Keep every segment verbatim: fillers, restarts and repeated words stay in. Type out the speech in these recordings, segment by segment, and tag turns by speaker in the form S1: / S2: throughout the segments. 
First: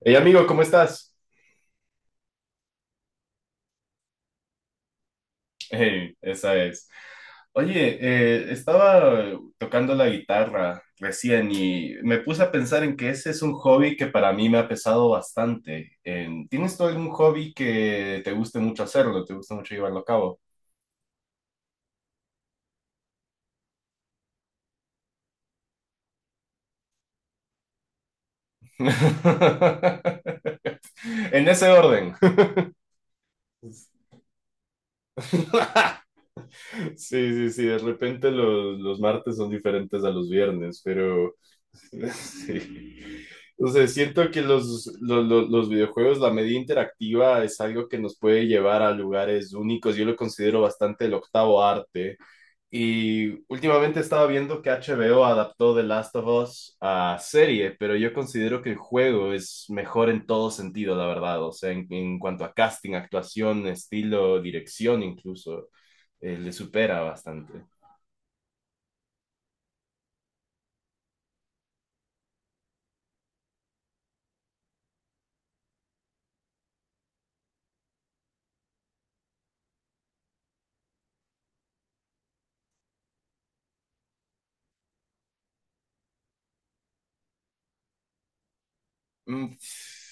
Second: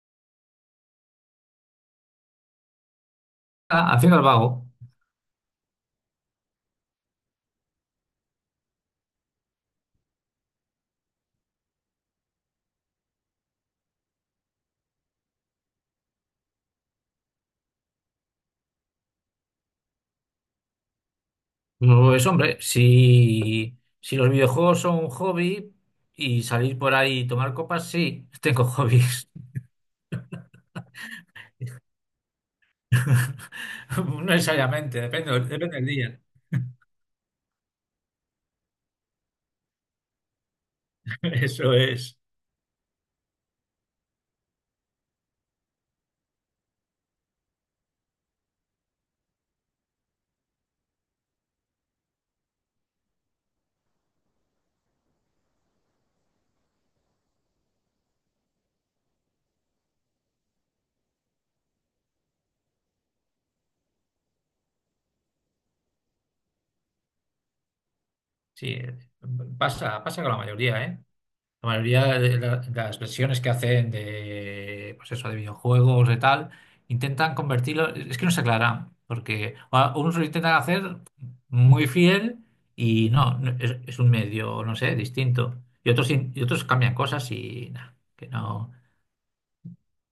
S1: Hey amigo, ¿cómo estás?
S2: Ah, haciendo el vago.
S1: Hey, esa es. Oye, eh, estaba tocando la guitarra recién y me puse a pensar en que ese es un hobby que para mí me ha pesado bastante. Eh, ¿tienes tú algún hobby que te guste mucho hacerlo, te gusta mucho llevarlo a cabo?
S2: No es hombre, si, si los videojuegos son un hobby y salir por ahí y tomar copas, sí, tengo hobbies.
S1: En ese orden.
S2: No necesariamente, depende, depende del día.
S1: Sí, sí, sí, de repente los, los martes son diferentes a los viernes, pero
S2: Eso es.
S1: sí. O sea, siento que los, los, los- los videojuegos, la media interactiva es algo que nos puede llevar a lugares únicos. Yo lo considero bastante el octavo arte. Y últimamente estaba viendo que H B O adaptó The Last of Us a serie, pero yo considero que el juego es mejor en todo sentido, la verdad. O sea, en, en cuanto a casting, actuación, estilo, dirección incluso, eh, le supera bastante.
S2: Sí, eh, pasa, pasa con la mayoría, ¿eh? La mayoría de la- de las versiones que hacen de, pues eso, de videojuegos, de tal, intentan convertirlo, es que no se aclaran, porque a- unos lo intentan hacer muy fiel y no, no- es, es, un medio, no sé, distinto. Y otros, in- y otros cambian cosas y nada, que no.
S1: Mm,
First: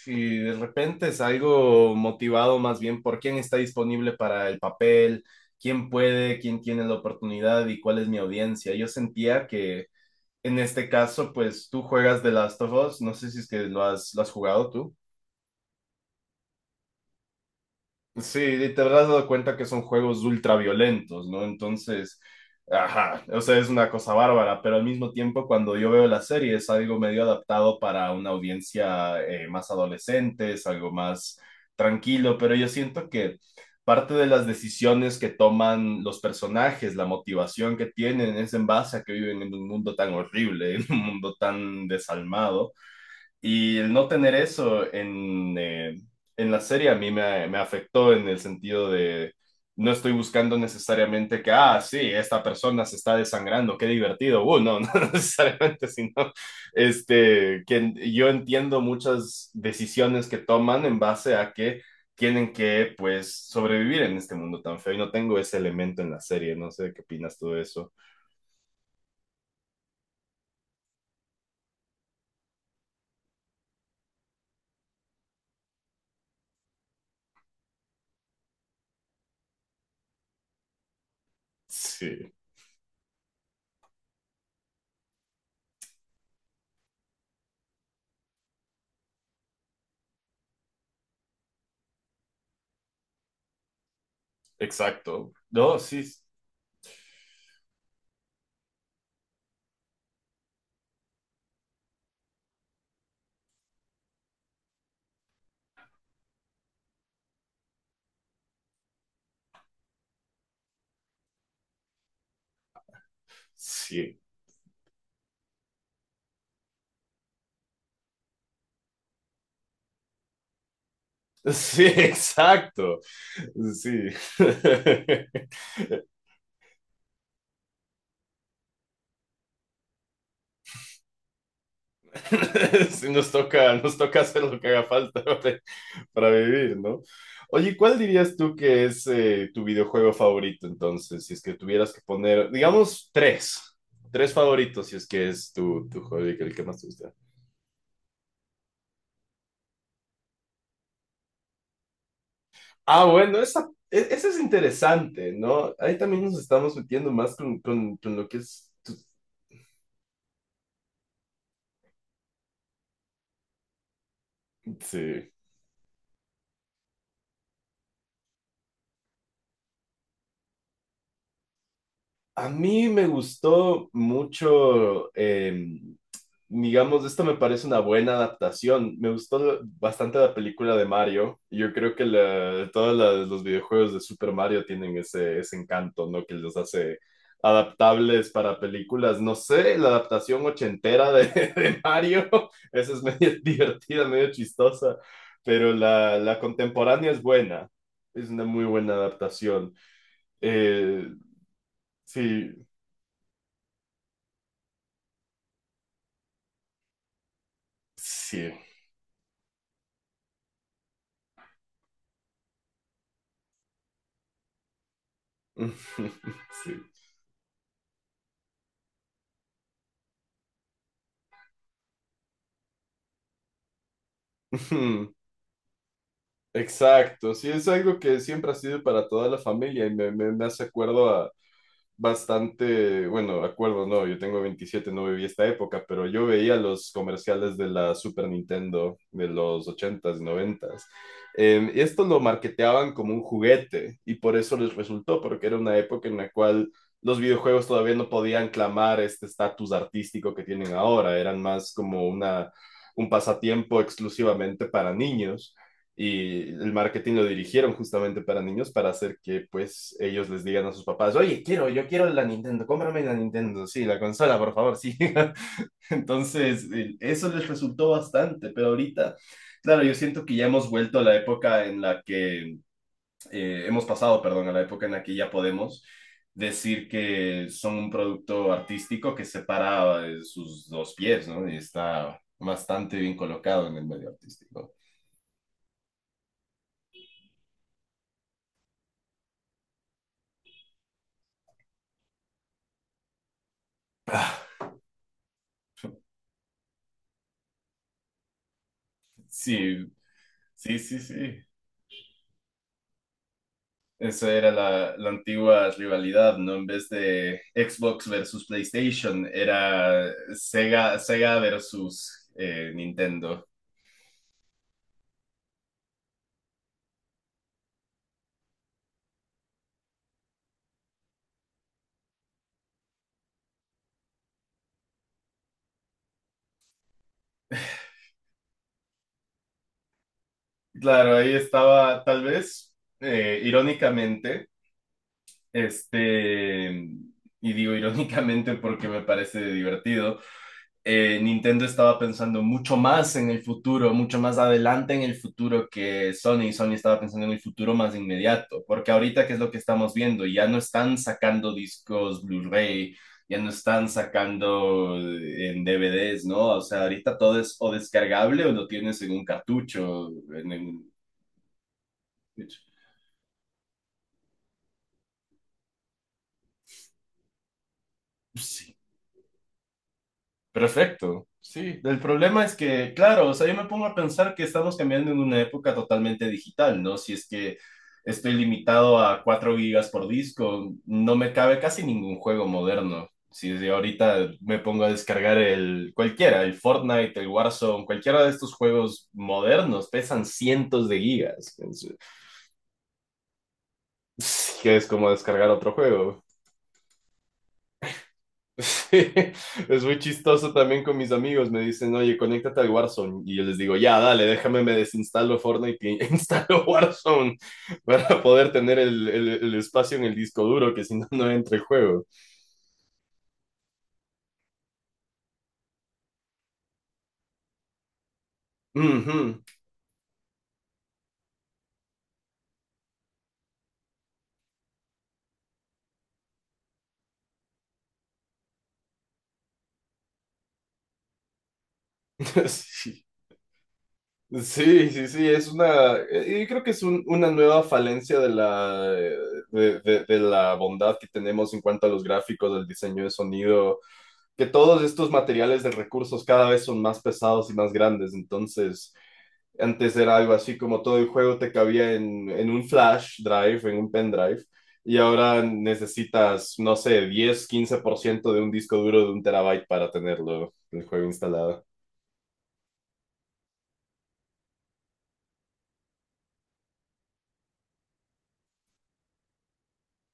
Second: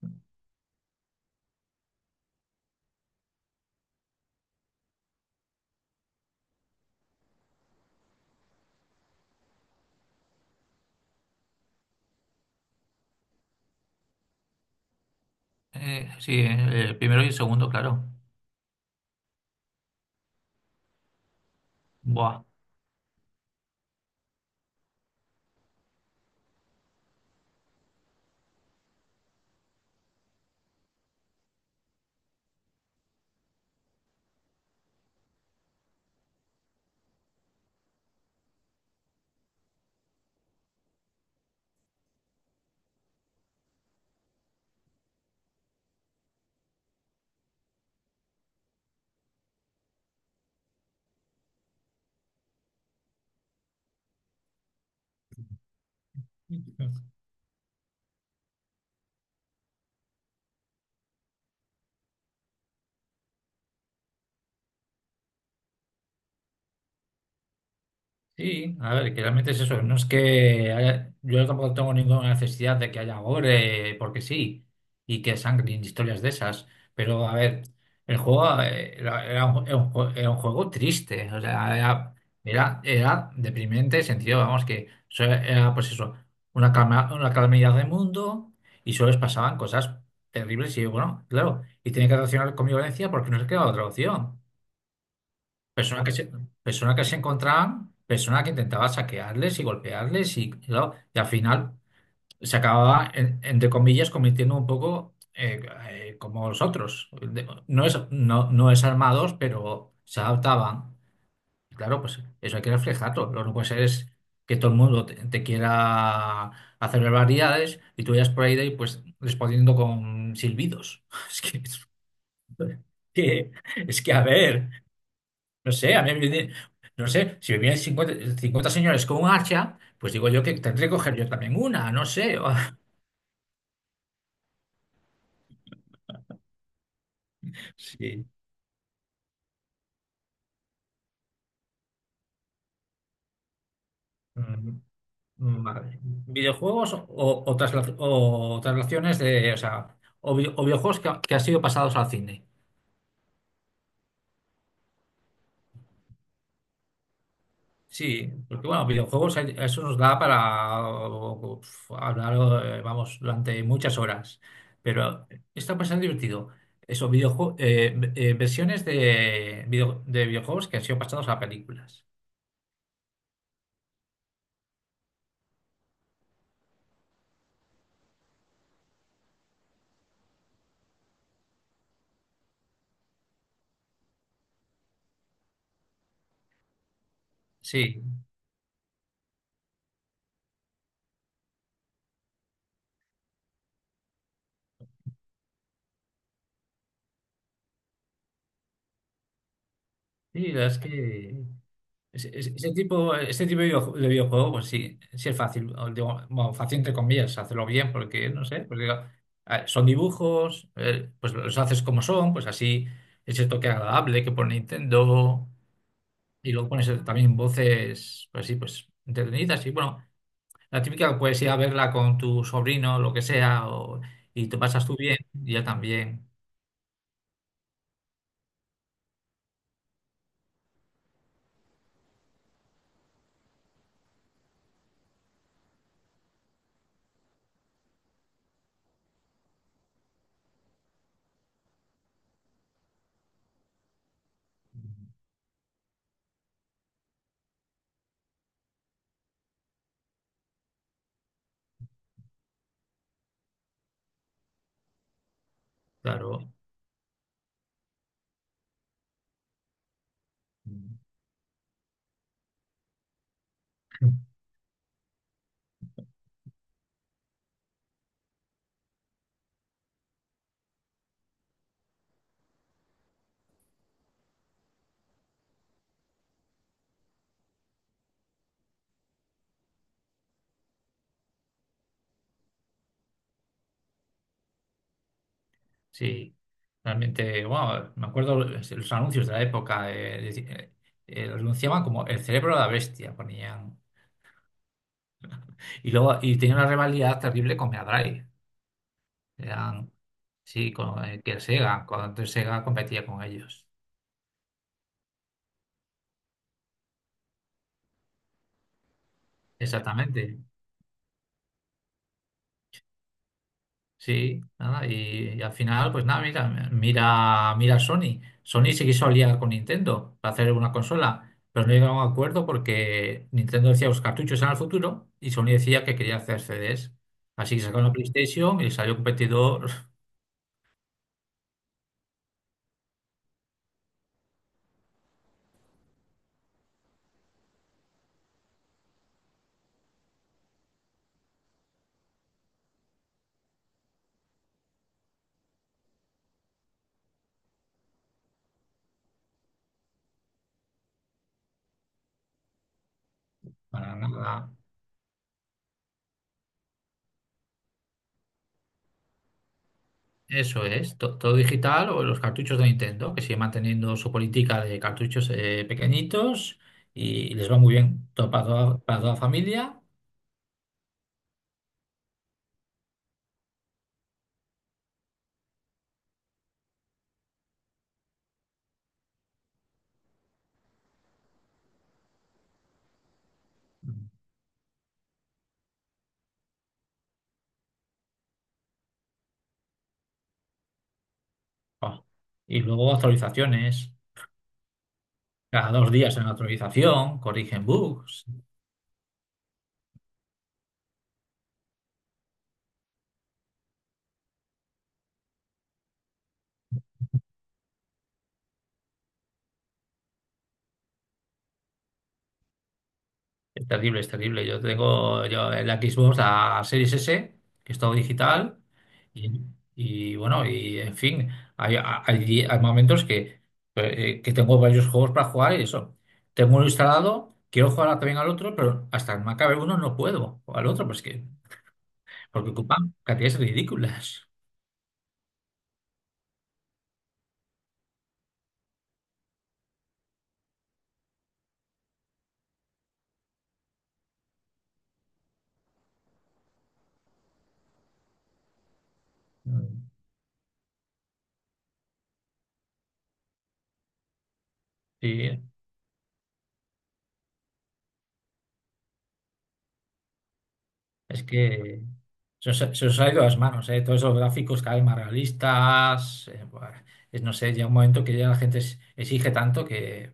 S1: Y de repente es algo motivado más bien por quién está disponible para el papel, quién puede, quién tiene la oportunidad y cuál es mi audiencia. Yo sentía que en este caso, pues tú juegas The Last of Us, no sé si es que lo has, lo has jugado tú.
S2: Eh, sí, eh, el primero y el segundo, claro.
S1: Sí, y te habrás dado cuenta que son juegos ultraviolentos, ¿no? Entonces,
S2: Buah.
S1: ajá, o sea, es una cosa bárbara, pero al mismo tiempo cuando yo veo la serie es algo medio adaptado para una audiencia eh, más adolescente, es algo más tranquilo, pero yo siento que parte de las decisiones que toman los personajes, la motivación que tienen, es en base a que viven en un mundo tan horrible, en un mundo tan desalmado. Y el no tener eso en, eh, en la serie a mí me, me afectó en el sentido de no estoy buscando necesariamente que, ah, sí, esta persona se está desangrando, qué divertido. Uh, no, no necesariamente, sino este, que yo entiendo muchas decisiones que toman en base a que tienen que, pues, sobrevivir en este mundo tan feo y no tengo ese elemento en la serie. No sé qué opinas tú de eso.
S2: Sí, a ver, que realmente es eso. No es que haya- yo tampoco tengo ninguna necesidad de que haya gore, porque sí, y que sangre y historias de esas. Pero a ver, el juego eh, era, era un, era un jue- era un juego triste. O sea, era,
S1: Sí,
S2: era, era deprimente, en sentido, vamos, que so- era pues eso, una calma, una calamidad de mundo y solo les pasaban cosas terribles. Y bueno, claro, y tenía que relacionar con violencia porque no se quedaba otra opción.
S1: exacto. No, sí,
S2: Personas que se, personas que se encontraban, personas que intentaban saquearles y golpearles y, claro, y al final se acababa, en- entre comillas, convirtiendo un poco eh, eh, como los otros. De- No es, no, no es armados, pero se adaptaban. Claro, pues eso hay que reflejarlo. Lo que no puede ser es
S1: sí.
S2: que todo el mundo te, te quiera hacer barbaridades y tú vayas por ahí de ahí, pues respondiendo con silbidos. Es que,
S1: Sí,
S2: es
S1: exacto.
S2: que, es
S1: Sí.
S2: que a ver. No sé, a mí me viene- no sé, si me vienen cincuenta, cincuenta señores con un hacha, pues digo yo que tendré que coger yo también una, no sé.
S1: Sí, nos toca, nos toca hacer lo que haga falta para, para vivir, ¿no? Oye, ¿cuál
S2: Sí.
S1: dirías tú que es eh, tu videojuego favorito entonces? Si es que tuvieras que poner, digamos, tres. Tres favoritos, si
S2: Mm,
S1: es que es tu,
S2: vale.
S1: tu juego el que más te
S2: Videojuegos o,
S1: gusta.
S2: o, trasla- o traslaciones de, o sea, o, vi- o videojuegos que, ha- que han sido pasados al cine.
S1: Ah, bueno, esa, e- esa es interesante, ¿no? Ahí también nos estamos metiendo más con, con, con lo
S2: Sí,
S1: que
S2: porque
S1: es...
S2: bueno,
S1: tu-
S2: videojuegos, hay- eso nos da para uf, hablar, eh, vamos, durante muchas horas. Pero
S1: Sí.
S2: está bastante divertido. Eso, videojue- eh, ve- eh, versiones de, video- de videojuegos que han sido pasados a películas.
S1: A mí me gustó mucho, eh, digamos, esto me parece una buena adaptación. Me gustó lo- bastante la película de Mario. Yo creo que la- todos la- los videojuegos de Super Mario tienen ese, ese encanto, ¿no? Que los hace
S2: Sí,
S1: adaptables para películas. No sé, la adaptación ochentera de, de Mario, esa es medio divertida, medio chistosa, pero la, la contemporánea es buena. Es una muy buena adaptación.
S2: sí, la verdad es
S1: Eh,
S2: que Ese, ese-
S1: sí,
S2: ese tipo, ese tipo de videoju- de videojuego, pues sí, sí es fácil. O digo, bueno, fácil entre comillas, hacerlo bien, porque no
S1: sí.
S2: sé, pues digo, ah, son dibujos, eh, pues los haces como son, pues así ese toque agradable que pone Nintendo, y luego
S1: Sí.
S2: pones también voces, pues sí, pues entretenidas. Y bueno, la típica puedes ir a verla con tu sobrino, lo que sea, o- y te pasas tú bien, y ya también,
S1: Exacto, sí, es algo que siempre ha sido para toda la familia y me, me, me hace acuerdo a, bastante, bueno, acuerdo, no, yo tengo veintisiete, no viví esta época, pero yo veía los comerciales de la Super Nintendo de los ochentas s y noventa. Eh, y esto lo marketeaban como un juguete y por eso les resultó, porque era una época en la cual los videojuegos todavía no podían clamar este estatus artístico que tienen ahora, eran más como una, un pasatiempo exclusivamente para niños,
S2: claro.
S1: y el marketing lo dirigieron justamente para niños para hacer que pues ellos les digan a sus papás, oye, quiero, yo quiero la Nintendo, cómprame la Nintendo, sí, la consola, por favor, sí. Entonces, eh, eso les resultó bastante, pero ahorita, claro, yo siento que ya hemos vuelto a la época en la que, eh, hemos pasado, perdón, a la época en la que ya podemos decir que son un producto artístico que separa eh, sus dos pies, ¿no? Y está bastante bien colocado en el medio artístico.
S2: Sí, realmente, wow, me acuerdo los, los anuncios de la época, eh, deci- eh, eh, los anunciaban como el cerebro de la bestia, ponían. Y luego, y tenía una rivalidad terrible con Mega Drive. Eran,
S1: Sí,
S2: sí,
S1: sí, sí,
S2: con eh, que
S1: sí.
S2: Sega, cuando antes Sega competía con ellos.
S1: Esa era la, la antigua rivalidad, ¿no? En vez de Xbox versus PlayStation, era
S2: Exactamente.
S1: Sega, Sega versus eh, Nintendo.
S2: Sí, nada, y, y al final, pues nada, mira, mira, mira Sony. Sony se quiso aliar con Nintendo para hacer una consola, pero no llegaron a un acuerdo porque Nintendo decía los cartuchos eran el futuro y Sony decía que quería hacer C Ds. Así que sacaron la PlayStation y salió competidor.
S1: Claro, ahí estaba, tal vez, eh, irónicamente, este, y digo irónicamente porque me parece divertido, eh, Nintendo estaba pensando mucho más en el futuro, mucho más adelante en el futuro que Sony. Y Sony estaba pensando en el futuro más inmediato, porque ahorita, ¿qué es lo que estamos viendo? Ya no están sacando discos Blu-ray, ya no están
S2: Para nada.
S1: sacando en D V Ds, ¿no? O sea, ahorita todo es o descargable o lo tienes en un cartucho, en,
S2: Eso
S1: en-
S2: es, to- todo digital o los cartuchos de Nintendo, que sigue manteniendo su política de cartuchos eh, pequeñitos y, les va muy bien, todo para
S1: Sí.
S2: toda, para toda la familia.
S1: Perfecto, sí. El problema es que, claro, o sea, yo me pongo a pensar que estamos cambiando en una época totalmente digital, ¿no? Si es que estoy limitado a cuatro gigas por disco, no me cabe casi ningún juego moderno. Si desde ahorita me pongo a descargar el cualquiera, el Fortnite, el Warzone, cualquiera de estos juegos modernos, pesan cientos de gigas.
S2: Ah. Y luego actualizaciones.
S1: Es- que es como descargar
S2: Cada
S1: otro
S2: dos días
S1: juego.
S2: en actualización, corrigen bugs.
S1: Sí, es muy chistoso también con mis amigos. Me dicen, oye, conéctate al Warzone. Y yo les digo, ya, dale, déjame, me desinstalo Fortnite y instalo Warzone para poder tener el, el- el espacio en el disco duro, que si no, no entra el juego.
S2: Es terrible, es terrible. Yo tengo yo el Xbox a Series S, que es todo digital.
S1: Ujú.
S2: Y, y, bueno, y en fin, hay, hay- hay momentos que, eh, eh, que tengo varios juegos para jugar y eso. Tengo uno instalado, quiero jugar también al otro, pero hasta que me acabe uno no puedo. O al otro, pues que, porque ocupan
S1: Sí.
S2: cantidades ridículas.
S1: Sí, sí, sí, es una, eh, yo creo que es un- una nueva falencia de la, eh, de, de- de la bondad que tenemos en cuanto a los gráficos, el diseño de sonido, que todos estos materiales de recursos cada vez son más pesados y más grandes. Entonces
S2: Mm,
S1: antes era algo así como todo el juego te cabía en, en un flash drive, en un pendrive, y ahora
S2: sí.
S1: necesitas, no sé, diez quince por ciento de un disco duro de un terabyte para tenerlo, el juego
S2: Es
S1: instalado.
S2: que se os, se os ha ido las manos, ¿eh? Todos esos gráficos cada vez más realistas. eh, buah, es, no sé, llega un momento que ya la gente es- exige tanto que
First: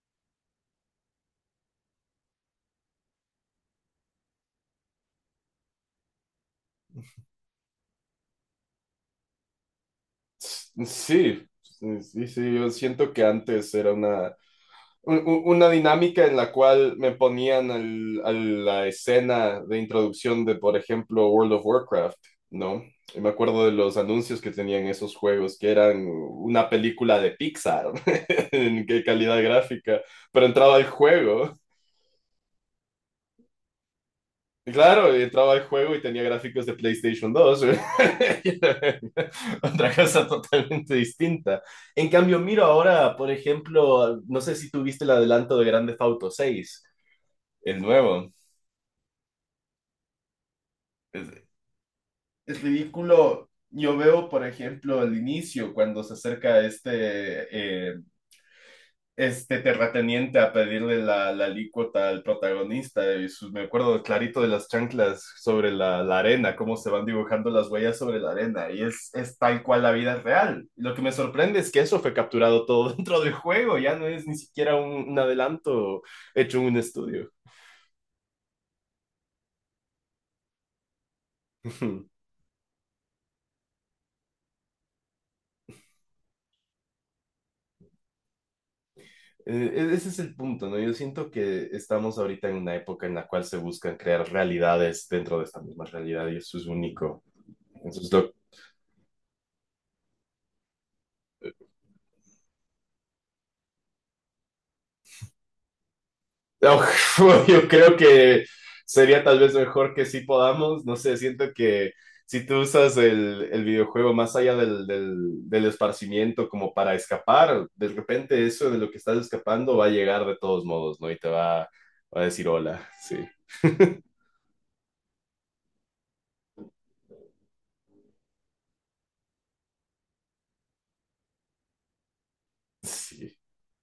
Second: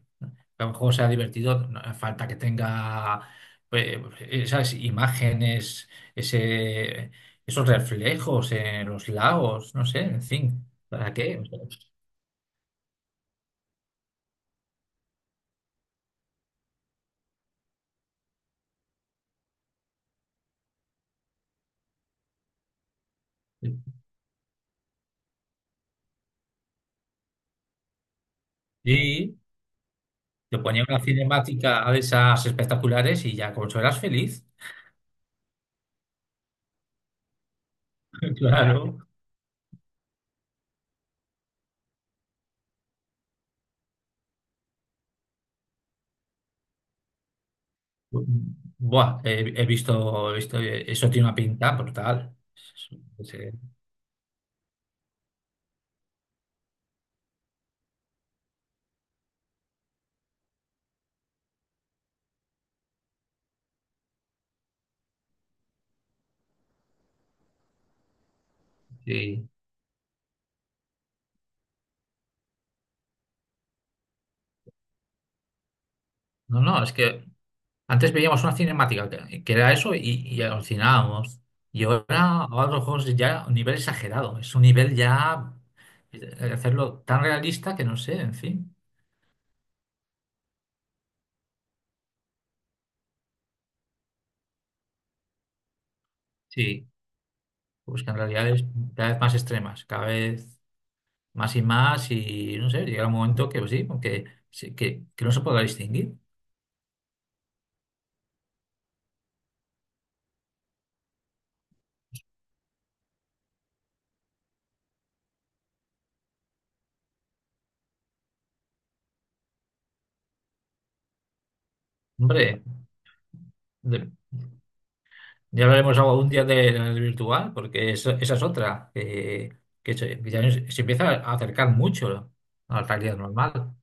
S2: a lo mejor sea divertido, no hace falta que tenga, pues, esas imágenes, ese, esos reflejos en los lagos, no sé, en fin, ¿para qué?
S1: Sí,
S2: O sea,
S1: sí, sí, yo siento que antes era una, un- un- una dinámica en la cual me ponían al- a la escena de introducción de, por ejemplo, World of Warcraft, ¿no? Y me acuerdo de los anuncios que tenían esos juegos, que eran una película de Pixar. En qué
S2: y
S1: calidad gráfica, pero
S2: te
S1: entraba
S2: ponía
S1: al
S2: una
S1: juego.
S2: cinemática de esas espectaculares y ya con eso eras feliz.
S1: Y claro, entraba al juego y tenía gráficos de PlayStation dos.
S2: Claro.
S1: Otra cosa totalmente distinta. En cambio, miro ahora, por ejemplo, no sé si tuviste el adelanto de Grand Theft Auto seis, el nuevo.
S2: Buah, he, he visto, he visto, eh, eso tiene
S1: Es,
S2: una pinta brutal.
S1: es
S2: Sí,
S1: ridículo. Yo veo, por ejemplo, al inicio, cuando se acerca este eh, este terrateniente a pedirle la, la alícuota al protagonista. Y su- me acuerdo clarito de las chanclas sobre la, la arena, cómo se van dibujando las huellas sobre la arena. Y es, es
S2: sí.
S1: tal cual la vida real. Lo que me sorprende es que eso fue capturado todo dentro del juego. Ya no es ni siquiera un, un adelanto hecho
S2: No,
S1: en un
S2: no, es que
S1: estudio.
S2: antes veíamos una cinemática que, que era eso y, y alucinábamos. Y ahora, ahora los juegos ya a un nivel exagerado, es un nivel ya eh, hacerlo tan realista que no sé, en fin.
S1: Eh, e- Ese es el punto, ¿no? Yo siento que estamos ahorita en una época en la cual se buscan crear realidades dentro de esta misma realidad y eso es
S2: Sí,
S1: único.
S2: pues que
S1: Entonces,
S2: en
S1: lo
S2: realidad es cada vez más extremas, cada vez más y más y no sé, llega un momento que pues sí, que, sí, que, que no se pueda distinguir.
S1: Uf, yo creo que sería tal vez mejor que sí podamos, no sé, siento que si tú usas el, el videojuego más allá del, del, del esparcimiento como para escapar, de repente eso de lo que estás escapando va a llegar de todos modos, ¿no? Y te va, va a decir
S2: Hombre.
S1: hola, sí.
S2: de- Ya hablaremos algún día de la realidad virtual, porque eso- esa es otra, que, que se, que ya se empieza a acercar mucho a la realidad
S1: Sí,
S2: normal,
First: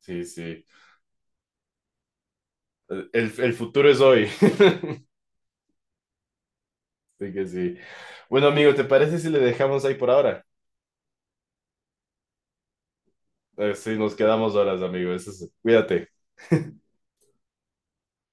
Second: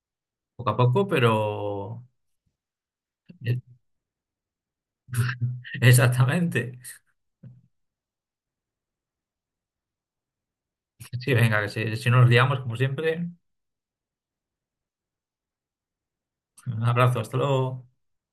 S1: sí, sí.
S2: poco a poco, pero.
S1: El, el futuro es hoy.
S2: Exactamente.
S1: Así que sí. Bueno, amigo, ¿te parece si le dejamos ahí por ahora?
S2: Sí, venga, que si, si no nos liamos, como siempre,
S1: Eh, Sí, nos quedamos horas, amigo. Eso es- Cuídate.
S2: un abrazo, hasta luego.